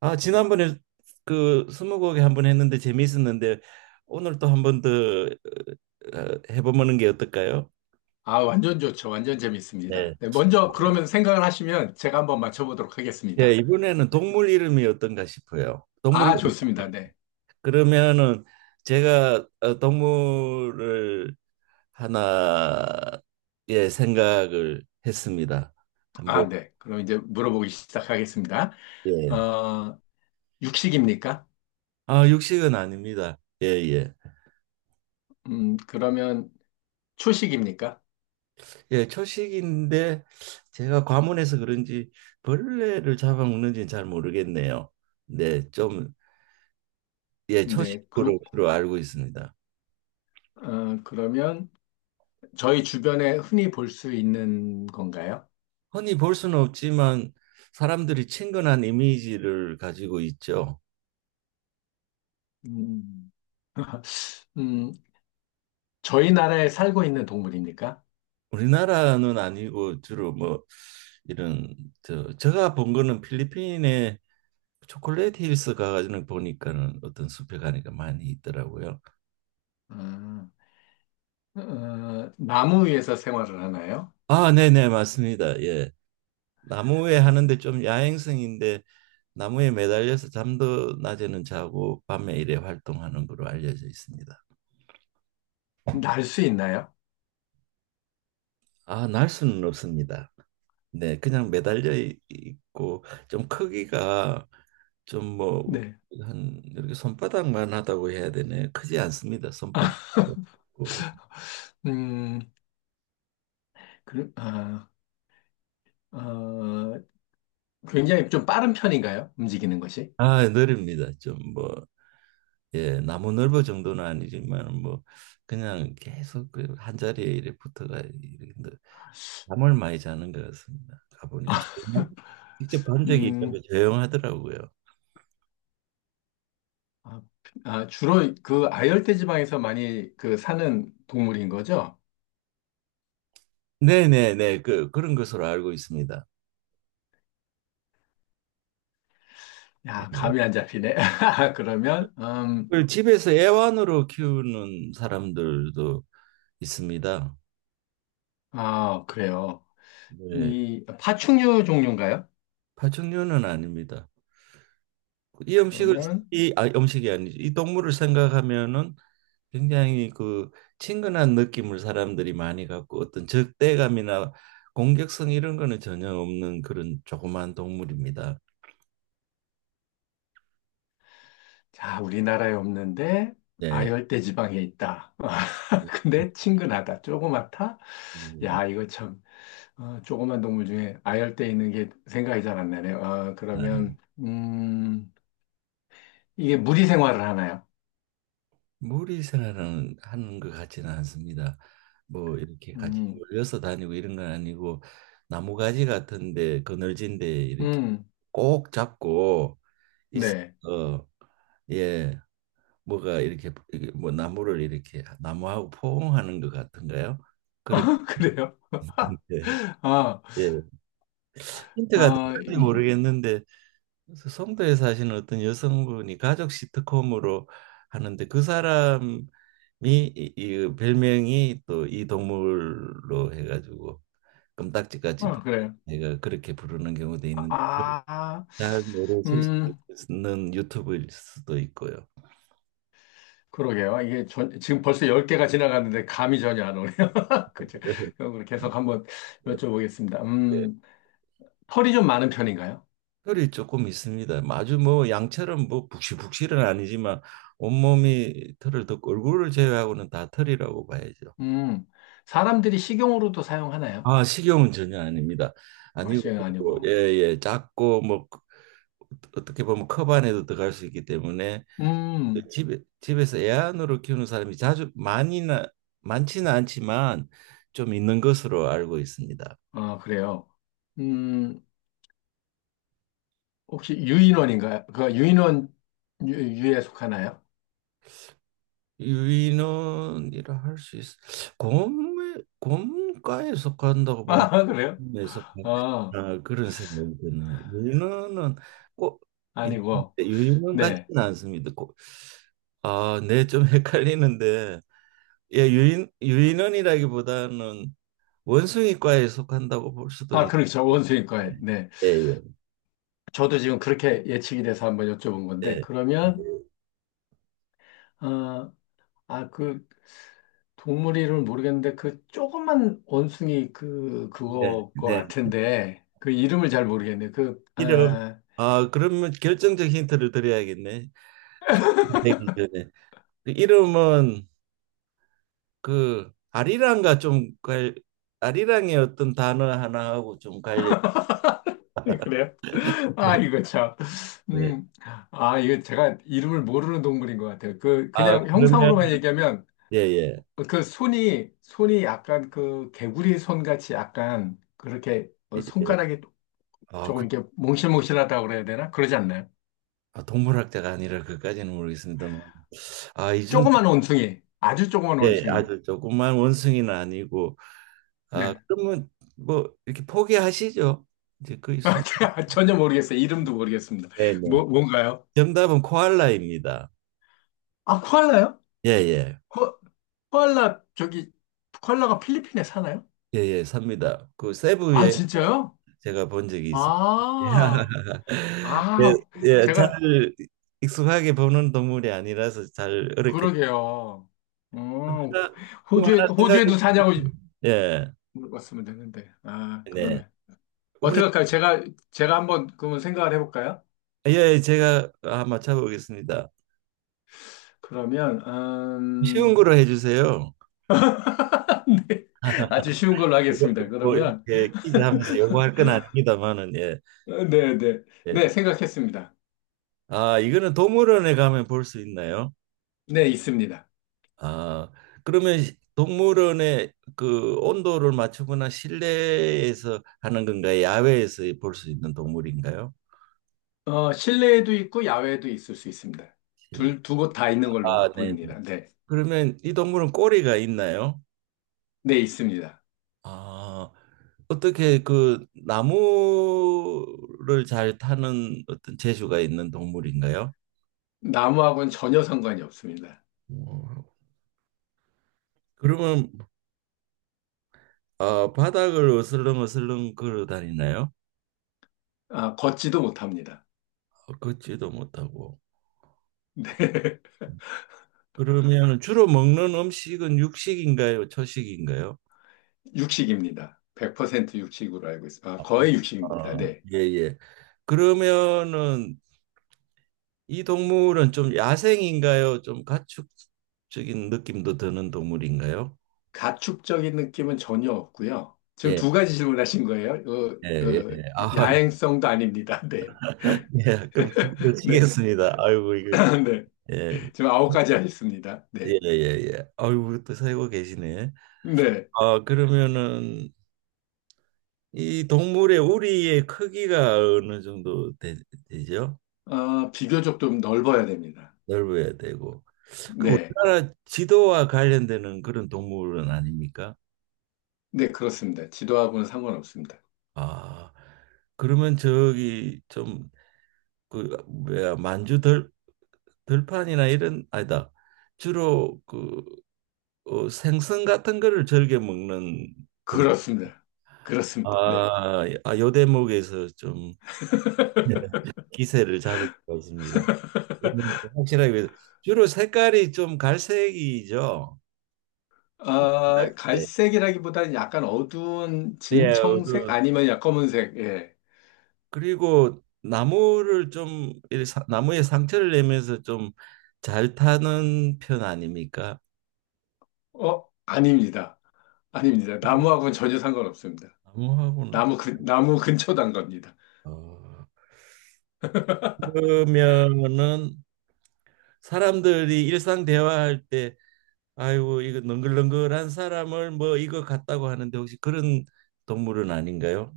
아, 지난번에 그 스무고개 한번 했는데 재미있었는데 오늘 또 한 번더 해보는 게 어떨까요? 아, 완전 좋죠. 완전 네. 재밌습니다. 네, 먼저 그러면 생각을 하시면 제가 한번 맞춰보도록 예, 하겠습니다. 이번에는 동물 이름이 어떤가 싶어요. 동물이 아, 좋습니다. 네. 그러면은 제가 동물을 하나 예 생각을 했습니다. 한번 아, 네. 그럼 이제 물어보기 시작하겠습니다. 예. 어, 육식입니까? 아, 육식은 아닙니다. 예, 예. 그러면 초식입니까? 예, 초식인데 제가 과문해서 그런지 벌레를 잡아먹는지는 잘 모르겠네요. 네, 좀 예, 네. 초식으로 주로 알고 있습니다. 그러면 저희 주변에 흔히 볼 수 있는 건가요? 흔히 볼 수는 없지만 사람들이 친근한 이미지를 가지고 있죠. 음, 음, 저희 나라에 살고 있는 동물입니까? 우리나라는 아니고 주로 뭐 이런 저 제가 본 거는 필리핀의 초콜릿 힐스 가가지고 보니까는 어떤 숲에 가니까 많이 있더라고요. 아, 어, 나무 위에서 생활을 하나요? 아, 네네, 맞습니다. 예. 나무에 하는데 좀 야행성인데 나무에 매달려서 잠도 낮에는 자고 밤에 일에 활동하는 걸로 알려져 있습니다. 날 수 있나요? 아, 날 수는 없습니다. 네, 그냥 매달려 있고 좀 크기가 좀 뭐 네. 한 이렇게 손바닥만 하다고 해야 되네. 크지 않습니다. 손바닥. 음, 그, 아, 어, 굉장히 좀 빠른 편인가요? 움직이는 것이? 아, 느립니다. 좀 뭐, 예, 나무 넓어 정도는 아니지만 뭐 그냥 계속 그한 자리에 이렇게 붙어가 이렇게 잠을 많이 자는 것 같습니다. 가보니까 직접 본 적이 있는데 음, 조용하더라고요. 아, 주로 그 아열대 지방에서 많이 그 사는 동물인 거죠? 네네네 그런 것으로 알고 있습니다. 야, 감이 예. 안 잡히네. 그러면, 그 집에서 애완으로 키우는 사람들도 있습니다. 아, 그래요. 네, 이 파충류 종류인가요? 파충류는 아닙니다. 이 음식을 그러면, 이 아, 음식이 아니죠. 이 동물을 생각하면은 굉장히 그 친근한 느낌을 사람들이 많이 갖고 어떤 적대감이나 공격성 이런 거는 전혀 없는 그런 조그만 동물입니다. 자, 우리나라에 없는데 네. 아열대 지방에 있다. 근데 친근하다. 조그맣다. 음, 야, 이거 참. 아, 조그만 동물 중에 아열대 있는 게 생각이 잘 안 나네요. 아, 나 그러면, 이게 무리 생활을 하나요? 무리 생활은 하는 것 같지는 않습니다. 뭐 이렇게 같이 음, 몰려서 다니고 이런 건 아니고 나무가지 같은데 그늘진데 이렇게 음, 꼭 잡고 있어. 네. 어, 예, 뭐가 이렇게 이게 뭐 나무를 이렇게 나무하고 포옹하는 것 같은가요? 그렇게 그래요? 아, 예 힌트가 아, 될지 이, 모르겠는데 그래서 송도에 사시는 어떤 여성분이 가족 시트콤으로 하는데 그 사람이 이 별명이 또 이 동물로 해가지고 껌딱지같이 부- 아, 그래요. 내가 그렇게 부르는 경우도 있는데 아, 아, 잘 모르실 수도 음, 있는 유튜브일 수도 있고요. 그러게요. 지금 벌써 10개가 지나갔는데 감이 전혀 안 오네요. 그죠? 그래서 그럼 계속 한번 뭐, 여쭤보겠습니다. 예, 털이 좀 많은 편인가요? 혈이 조금 있습니다. 아주 뭐 양처럼 뭐 북실북실은 아니지만 온몸이 털을 덮고 얼굴을 제외하고는 다 털이라고 봐야죠. 음, 사람들이 식용으로도 사용하나요? 아, 식용은 전혀 아닙니다. 아, 아니고 식용 예, 아니고. 예, 작고 뭐 어떻게 보면 컵 안에도 들어갈 수 있기 때문에 음. 집에서 애완으로 키우는 사람이 자주 많이나 많지는 않지만 좀 있는 것으로 알고 있습니다. 아, 그래요. 음, 혹시 유인원인가요? 그 유인원 유에 속하나요? 유인원이라 할 수 있어. 곰에 곰과에 속한다고 보는 아, 그래요? 에서 아, 아, 그런 생각이 드네요. 유인원은 꼭 있는데 아니고. 유인원 네. 같지는 않습니다. 꼭, 아, 네, 좀 헷갈리는데 예, 유인원이라기보다는 원숭이과에 속한다고 볼 수도 아, 있. 그렇죠. 원수인과에. 네. 예, 예, 저도 지금 그렇게 예측이 돼서 한번 여쭤본 건데, 예, 그러면, 예, 아, 그 동물 이름을 모르겠는데, 그 조그만 원숭이 그, 네, 그거 것 네. 같은데, 그 이름을 잘 모르겠네요. 이름 아 그러면 결정적 힌트를 드려야겠네. 되기 전에 그 이름은 그 아리랑의 어떤 단어 하나하고 좀 관련. 그래요? 네. 아, 이거 참. 네. 음, 아, 이거 제가 이름을 모르는 동물인 것 같아요. 그, 아 그냥 그러면 형상으로만 얘기하면, 예예. 그 손이 약간 그 개구리 손같이 약간 그렇게 어, 예. 예. 손가락이 아, 조금 그, 이렇게 몽실몽실하다고 그래야 되나? 그러지 않나요? 아, 동물학자가 아니라 그까지는 모르겠습니다만, 아 이쯤 조그만 원숭이, 아주 조그만 예 원숭이. 아주 조그만 원숭이는 아니고, 아 네. 그러면 뭐 이렇게 포기하시죠? 이제 거의 숨. 전혀 모르겠어요. 이름도 모르겠습니다. 네네. 뭔가요? 정답은 코알라입니다. 아, 코알라요? 예예. 코, 코알라, 저기, 코알라가 필리핀에 사나요? 예예. 삽니다. 그 아, 세부에 진짜요? 제가 본 적이 있습니다. 아, 예, 아, 예, 잘 제가 익숙하게 보는 동물이 아니라서 잘 어렵게. 그러게요. 어, 하나, 좀 하나 생각해 호주에도 보세요. 사냐고 예, 물어봤으면 되는데. 아, 네. 그러면. 어떡할까요? 제가 한번 그러면 생각을 해볼까요? 예, 예, 제가 맞춰보겠습니다. 그러면, 쉬운 거로 해주세요. 아주 쉬운 걸로 하겠습니다. 뭐 그러면, 이렇게 퀴즈 하면서 요구할 건 아닙니다만은 예, 어, 네, 네. 네, 예. 생각했습니다. 아, 이거는 동물원에 가면 볼 수 있나요? 네, 있습니다. 아, 그러면 동물원의 그 온도를 맞추거나 실내에서 하는 건가요? 야외에서 볼 수 있는 동물인가요? 어, 실내에도 있고, 야외에도 있을 수 있습니다. 실- 두 곳 다 있는 걸로 아, 네. 네. 보입니다. 네. 그러면 이 동물은 꼬리가 있나요? 네, 있습니다. 아, 어떻게 그 나무를 잘 타는 어떤 재주가 있는 동물인가요? 나무하고는 전혀 상관이 없습니다. 어, 그러면 어, 바닥을 어슬렁어슬렁 걸어 다니나요? 아, 걷지도 못합니다. 걷지도 못하고. 그러면 주로 먹는 음식은 육식인가요? 초식인가요? 육식입니다. 100% 육식으로 알고 있습니다. 아, 아, 거의 육식입니다. 어, 네. 예, 예. 그러면은 이 동물은 좀 야생인가요? 좀 가축적인 느낌도 드는 동물인가요? 가축적인 느낌은 전혀 없고요. 지금 예, 두 가지 질문하신 거예요. 예, 예. 아, 야행성도 아닙니다. 네. 예, 그럼 네. 치겠습니다. 아이고 이거 네. 예. 지금 아홉 가지 하셨습니다. 예, 네. 예, 예. 아이고 또 살고 계시네. 네. 아, 그러면은 이 동물의 우리의 크기가 어느 정도 되, 죠 아, 비교적 좀 넓어야 됩니다. 넓어야 되고. 그 네. 우리나라 지도와 관련되는 그런 동물은 아닙니까? 네, 그렇습니다. 지도하고는 상관없습니다. 아, 그러면 저기 좀그 뭐야 만주 들 들판이나 이런 아니다. 주로 그 생선 같은 거를 즐겨 먹는 그렇습니다. 그렇습니다. 네. 아, 아, 요 대목에서 좀 네. 기세를 잡을 것 같습니다. 그러면 확실하게 주로 색깔이 좀 갈색이죠. 아, 갈색. 갈색이라기보다는 약간 어두운 예, 진청색 그- 아니면 약 검은색. 예. 그리고 나무를 좀 이렇게 나무에 상처를 내면서 좀 잘 타는 편 아닙니까? 어, 아닙니다. 아닙니다. 나무하고는 전혀 상관없습니다. 나무하고는 나무 근처 단 겁니다. 어, 그러면은 사람들이 일상 대화할 때 아이고 이거 능글능글한 사람을 뭐 이거 같다고 하는데 혹시 그런 동물은 아닌가요?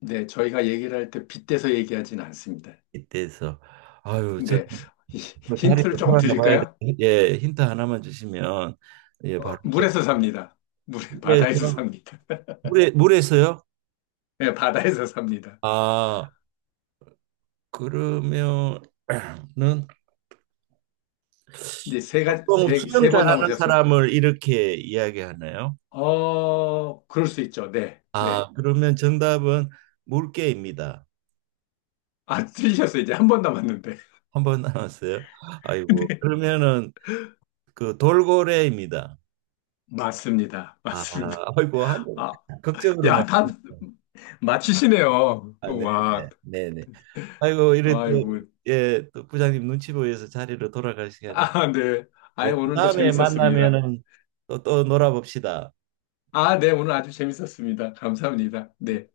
네, 저희가 얘기를 할 때 빗대서 얘기하진 않습니다. 이때에서 아유 근데 저뭐 자리로 힌트를 조금 돌아가 봐야 돼. 드릴까요? 예 힌트 하나만 주시면 예 바로 어, 좀 물에서 삽니다. 물 바다에서 물에서 삽니다. 물에서요? 네, 바다에서 삽니다. 아 그러면은 이제 보통 수영 세 번 잘하는 남으셨습니다. 사람을 이렇게 이야기하나요? 어, 그럴 수 있죠. 네, 아 네. 그러면 정답은 물개입니다. 아, 틀리셨어요. 이제 한 번 남았는데. 한 번 남았어요. 아이고 그러면은 그 돌고래입니다. 맞습니다. 아, 맞습니다. 아이고, 한, 아, 걱정으로 야, 막. 다 맞히시네요. 아, 네네, 와, 네네. 아이고, 이래 아이고. 또, 예, 또 부장님 눈치 보여서 자리로 돌아갈 시간이. 아, 네. 아, 네, 또 오늘도 다음에 재밌었습니다. 만나면은 또, 또 놀아봅시다. 아, 네. 오늘 아주 재밌었습니다. 감사합니다. 네.